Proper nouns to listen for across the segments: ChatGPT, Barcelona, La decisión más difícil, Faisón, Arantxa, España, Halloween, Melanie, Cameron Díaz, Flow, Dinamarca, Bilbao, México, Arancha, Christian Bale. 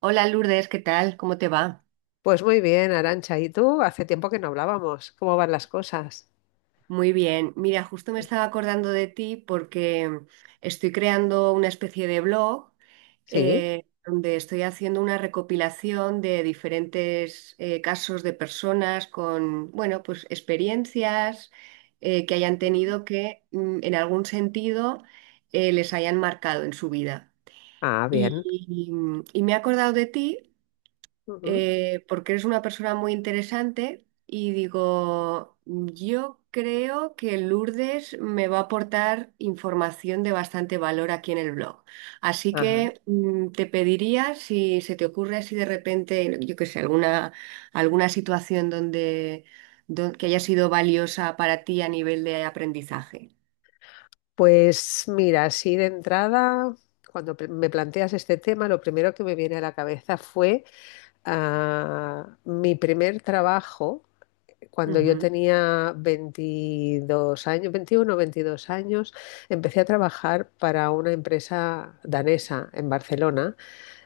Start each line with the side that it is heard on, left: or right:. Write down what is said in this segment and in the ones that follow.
right: Hola Lourdes, ¿qué tal? ¿Cómo te va?
left: Pues muy bien, Arancha. ¿Y tú? Hace tiempo que no hablábamos. ¿Cómo van las cosas?
right: Muy bien. Mira, justo me estaba acordando de ti porque estoy creando una especie de blog,
left: Sí.
right: donde estoy haciendo una recopilación de diferentes casos de personas con, bueno, pues experiencias que hayan tenido que en algún sentido les hayan marcado en su vida.
left: Ah, bien.
right: Y, y me he acordado de ti,
left: Ujú.
right: porque eres una persona muy interesante y digo, yo creo que Lourdes me va a aportar información de bastante valor aquí en el blog. Así
left: Ajá.
right: que te pediría si se te ocurre así de repente, yo qué sé, alguna, alguna situación donde, que haya sido valiosa para ti a nivel de aprendizaje.
left: Pues mira, así de entrada, cuando me planteas este tema, lo primero que me viene a la cabeza fue mi primer trabajo. Cuando yo
right: Ujú.
left: tenía 22 años, 21 22 años, empecé a trabajar para una empresa danesa en Barcelona.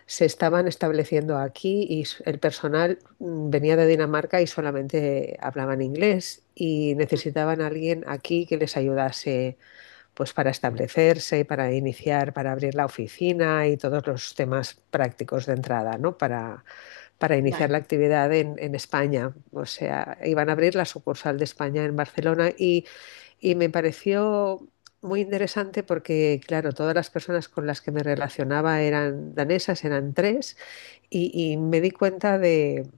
left: Se estaban estableciendo aquí y el personal venía de Dinamarca y solamente hablaban inglés y necesitaban a alguien aquí que les ayudase, pues, para establecerse, para iniciar, para abrir la oficina y todos los temas prácticos de entrada, ¿no? Para iniciar
right: Vale,
left: la actividad en España. O sea, iban a abrir la sucursal de España en Barcelona, y me pareció muy interesante porque, claro, todas las personas con las que me relacionaba eran danesas, eran tres, y me di cuenta de,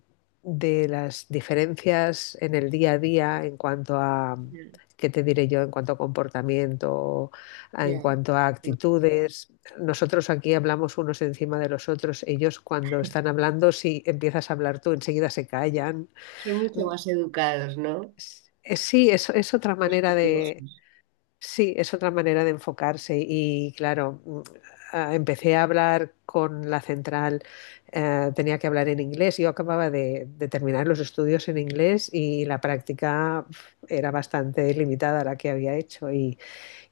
left: de las diferencias en el día a día en cuanto a,
right: ya,
left: ¿qué te diré yo? En cuanto a comportamiento, en
right: ya,
left: cuanto a
right: ya.
left: actitudes. Nosotros aquí hablamos unos encima de los otros. Ellos, cuando están hablando, si empiezas a hablar tú, enseguida se callan.
right: Son mucho más educados, ¿no?
left: Sí, es otra manera de...
right: Respetuosos.
left: Sí, es otra manera de enfocarse. Y claro, empecé a hablar con la central. Tenía que hablar en inglés, yo acababa de terminar los estudios en inglés y la práctica, uf, era bastante limitada la que había hecho. Y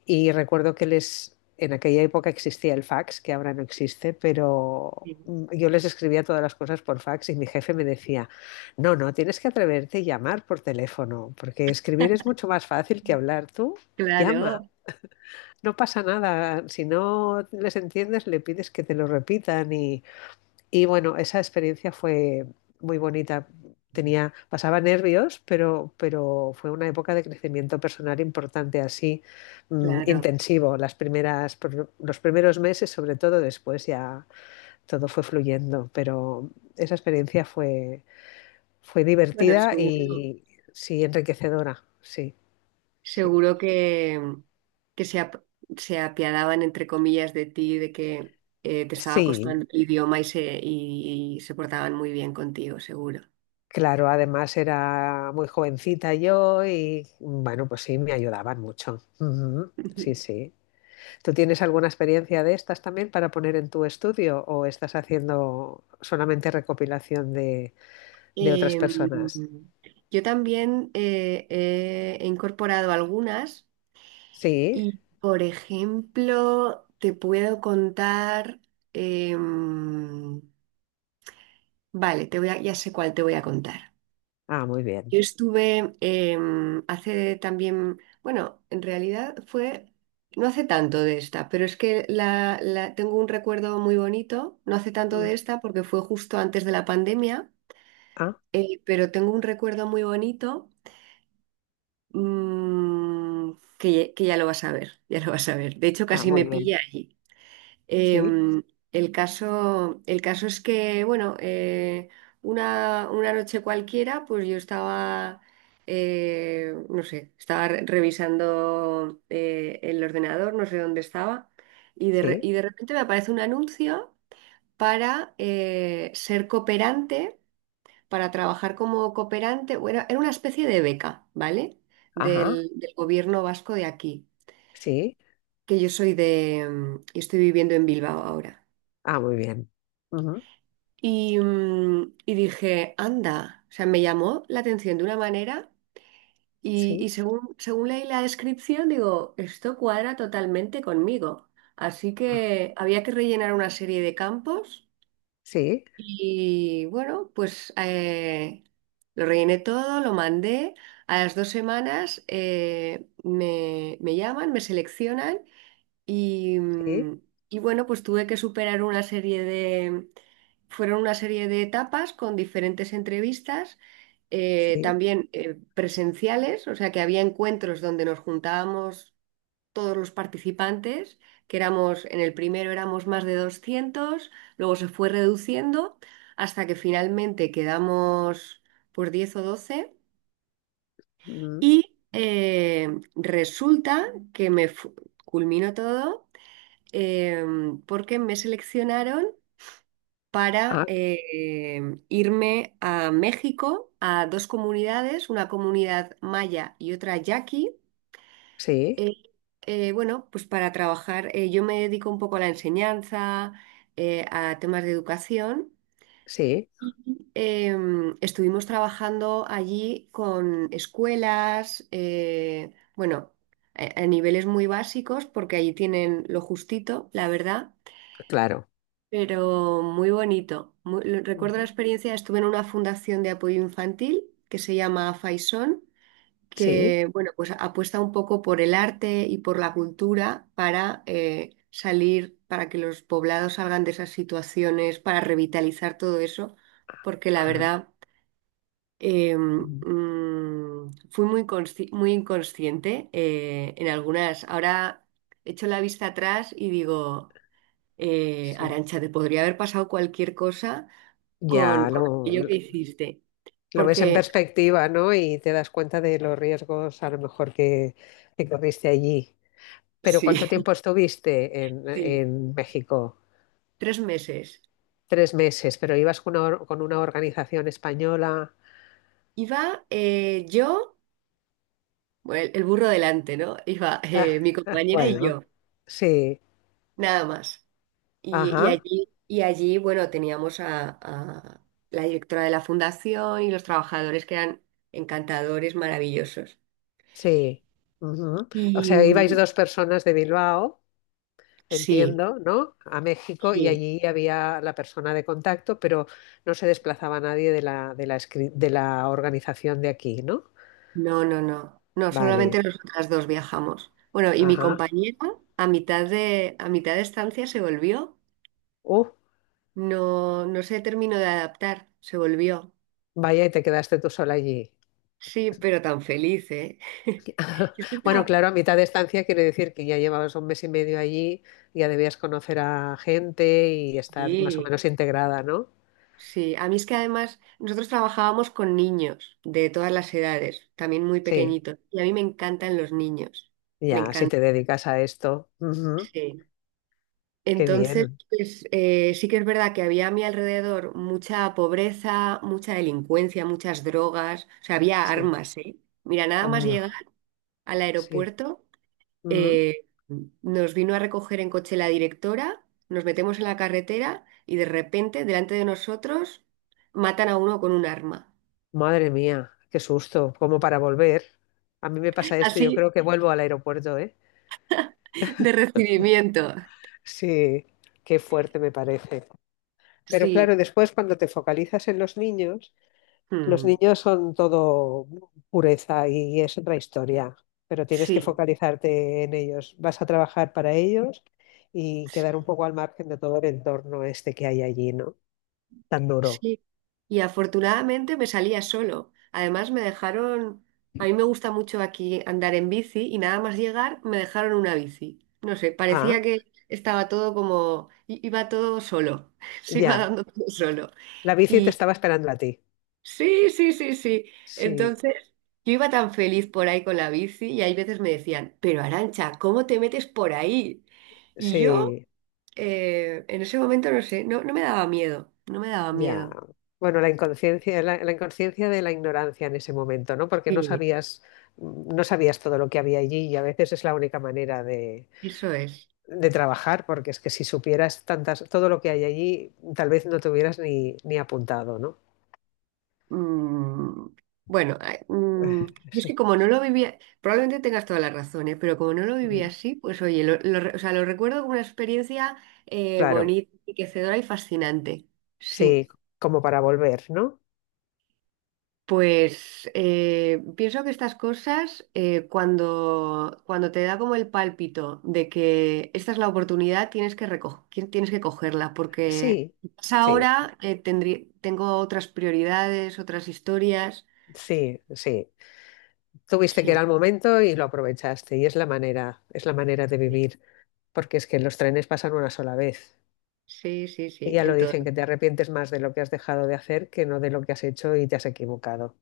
left: y recuerdo que les, en aquella época existía el fax, que ahora no existe, pero
right: Sí.
left: yo les escribía todas las cosas por fax y mi jefe me decía: no, no, tienes que atreverte y llamar por teléfono, porque escribir es mucho más fácil que hablar tú. Llama,
right: Claro.
left: no pasa nada, si no les entiendes, le pides que te lo repitan. Y y bueno, esa experiencia fue muy bonita. Tenía, pasaba nervios, pero fue una época de crecimiento personal importante, así,
right: Claro.
left: intensivo. Las primeras, los primeros meses, sobre todo, después ya todo fue fluyendo. Pero esa experiencia fue
right: Bueno,
left: divertida
right: seguro,
left: y... sí, enriquecedora, sí, sí.
right: seguro que, que se apiadaban, entre comillas, de ti, de que te estaba costando
left: Sí,
right: el idioma y, se portaban muy bien contigo, seguro.
left: claro, además era muy jovencita yo, y bueno, pues sí, me ayudaban mucho. Ujú. Sí, sí. ¿Tú tienes alguna experiencia de estas también para poner en tu estudio o estás haciendo solamente recopilación de, otras
right: Em,
left: personas?
right: yo también he incorporado algunas
left: Sí.
right: y, por ejemplo, te puedo contar... em, vale, ya sé cuál te voy a contar.
left: Ah, muy bien.
right: Yo estuve hace también, bueno, en realidad fue, no hace tanto de esta, pero es que tengo un recuerdo muy bonito, no hace tanto
left: Mm.
right: de esta porque fue justo antes de la pandemia,
left: Ah,
right: pero tengo un recuerdo muy bonito, mm, que ya lo vas a ver, ya lo vas a ver. De hecho,
left: ah,
right: casi
left: muy
right: me
left: bien.
right: pilla allí.
left: Sí,
right: Em, el caso es que, bueno, una noche cualquiera, pues yo estaba, no sé, estaba revisando el ordenador, no sé dónde estaba,
left: sí.
right: y de repente me aparece un anuncio para ser cooperante, para trabajar como cooperante, bueno, era una especie de beca, ¿vale?
left: Ajá,
right: Del gobierno vasco de aquí,
left: sí.
right: que yo soy de, y estoy viviendo en Bilbao ahora.
left: Ah, muy bien. Ujú.
right: Y, y dije, anda, o sea, me llamó la atención de una manera y,
left: Sí.
right: y según, según leí la descripción, digo, esto cuadra totalmente conmigo. Así
left: Ah,
right: que había que rellenar una serie de campos
left: sí,
right: y bueno, pues lo rellené todo, lo mandé. A las dos semanas me, me llaman, me seleccionan. Y,
left: sí,
right: y bueno, pues tuve que superar una serie de, fueron una serie de etapas con diferentes entrevistas,
left: sí.
right: también presenciales, o sea que había encuentros donde nos juntábamos todos los participantes, que éramos, en el primero éramos más de 200, luego se fue reduciendo hasta que finalmente quedamos por 10 o 12.
left: Mm.
right: y eh, Resulta que culminó todo, eh, porque me seleccionaron para
left: Ah,
right: irme a México, a dos comunidades, una comunidad maya y otra yaqui. eh,
left: sí,
right: bueno, pues para trabajar, yo me dedico un poco a la enseñanza, a temas de educación.
left: sí,
right: Eh, estuvimos trabajando allí con escuelas, bueno, a niveles muy básicos, porque allí tienen lo justito, la verdad.
left: claro.
right: Pero muy bonito. Recuerdo la experiencia, estuve en una fundación de apoyo infantil que se llama Faisón,
left: Sí.
right: que bueno, pues apuesta un poco por el arte y por la cultura para salir, para que los poblados salgan de esas situaciones, para revitalizar todo eso, porque la
left: Ah.
right: verdad
left: Ujú.
right: fui muy inconsciente en algunas. Ahora echo la vista atrás y digo,
left: Sí.
right: Arantxa, te podría haber pasado cualquier cosa
left: Ya
right: con
left: lo,
right: aquello que hiciste.
left: lo ves en
right: Porque,
left: perspectiva, ¿no? Y te das cuenta de los riesgos, a lo mejor, que corriste allí. Pero
right: sí,
left: ¿cuánto tiempo estuviste en,
right: sí,
left: México?
right: 3 meses.
left: 3 meses, pero ibas con con una organización española.
right: Iba yo, bueno, el burro delante, ¿no? Iba
left: Ah,
right: mi
left: ah,
right: compañera y
left: bueno,
right: yo,
left: sí,
right: nada más.
left: ajá,
right: Y allí, bueno, teníamos a la directora de la fundación y los trabajadores que eran encantadores, maravillosos.
left: sí. Ujú. O
right: Y
left: sea, ibais dos personas de Bilbao,
right: sí,
left: entiendo, ¿no? A México, y
right: sí.
left: allí había la persona de contacto, pero no se desplazaba nadie de la, de la organización de aquí, ¿no?
right: No, no, no. No, solamente
left: Vale,
right: nosotras dos viajamos. Bueno, y mi
left: ajá.
right: compañera a mitad de estancia se volvió.
left: Uh,
right: No, no se terminó de adaptar, se volvió.
left: vaya, y te quedaste tú sola allí.
right: Sí, pero tan feliz, ¿eh? Yo es que
left: Bueno,
right: estaba-
left: claro, a mitad de estancia quiere decir que ya llevabas un mes y medio allí, ya debías conocer a gente y estar más o
right: Sí,
left: menos integrada, ¿no?
right: sí. A mí es que además nosotros trabajábamos con niños de todas las edades, también muy
left: Sí,
right: pequeñitos. Y a mí me encantan los niños. Me
left: ya, si te
right: encantan.
left: dedicas a esto. Ujú. Qué
right: Entonces,
left: bien,
right: pues, sí que es verdad que había a mi alrededor mucha pobreza, mucha delincuencia, muchas drogas, o sea, había
left: sí.
right: armas, ¿eh? Mira, nada más
left: Um,
right: llegar al
left: sí.
right: aeropuerto, eh, nos vino a recoger en coche la directora, nos metemos en la carretera y de repente, delante de nosotros, matan a uno con un arma.
left: Madre mía, qué susto, como para volver. A mí me pasa esto, yo
right: Así
left: creo que vuelvo al aeropuerto, ¿eh?
right: de recibimiento.
left: Sí, qué fuerte me parece. Pero claro,
right: Sí,
left: después, cuando te focalizas en los
right: mm,
left: niños son todo pureza y es otra historia, pero tienes que
right: sí,
left: focalizarte en ellos. Vas a trabajar para ellos y quedar un
right: sí.
left: poco al margen de todo el entorno este que hay allí, ¿no? Tan duro.
right: Sí, y afortunadamente me salía solo. Además me dejaron, a mí me gusta mucho aquí andar en bici y nada más llegar me dejaron una bici. No sé, parecía
left: Ah,
right: que estaba todo como, iba todo solo, se iba
left: ya,
right: dando todo solo.
left: la bici te
right: Y
left: estaba esperando a ti.
right: sí, sí, sí, sí.
left: Sí,
right: Entonces yo iba tan feliz por ahí con la bici y hay veces me decían, pero Arancha, ¿cómo te metes por ahí? Y yo,
left: sí.
right: en ese momento no sé, no me daba miedo, no me daba
left: Ya.
right: miedo.
left: Bueno, la inconsciencia, la inconsciencia de la ignorancia en ese momento, ¿no? Porque no
right: Sí,
left: sabías, no sabías todo lo que había allí, y a veces es la única manera de,
right: eso es.
left: trabajar, porque es que si supieras tantas, todo lo que hay allí, tal vez no te hubieras ni, apuntado, ¿no?
right: Mm, bueno, ay, yo es que
left: Sí.
right: como no lo vivía, probablemente tengas toda la razón, ¿eh? Pero como no lo vivía
left: Mm,
right: así, pues oye, o sea, lo recuerdo como una experiencia
left: claro,
right: bonita, enriquecedora y fascinante. Sí.
left: sí, como para volver, ¿no?
right: Pues pienso que estas cosas, cuando, cuando te da como el pálpito de que esta es la oportunidad, tienes que cogerla, porque
left: Sí,
right: quizás
left: sí,
right: ahora tengo otras prioridades, otras historias.
left: sí, sí. Tuviste que era
right: Sí.
left: el momento y lo aprovechaste, y es la manera de
right: Sí,
left: vivir, porque es que los trenes pasan una sola vez.
right: sí, sí,
left: Y
right: sí,
left: ya
right: en
left: lo
right: todo.
left: dicen, que te arrepientes más de lo que has dejado de hacer que no de lo que has hecho y te has equivocado.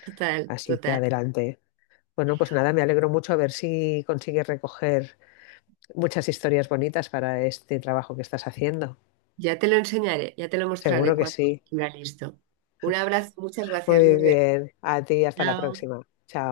right: Total,
left: Así que
right: total.
left: adelante. Bueno, pues nada, me alegro mucho. A ver si consigues recoger muchas historias bonitas para este trabajo que estás haciendo.
right: Ya te lo enseñaré, ya te lo mostraré
left: Seguro que
right: cuando
left: sí.
right: esté listo. Un abrazo, muchas gracias,
left: Muy
right: Lourdes.
left: bien. A ti, hasta la
right: Chao.
left: próxima. Chao.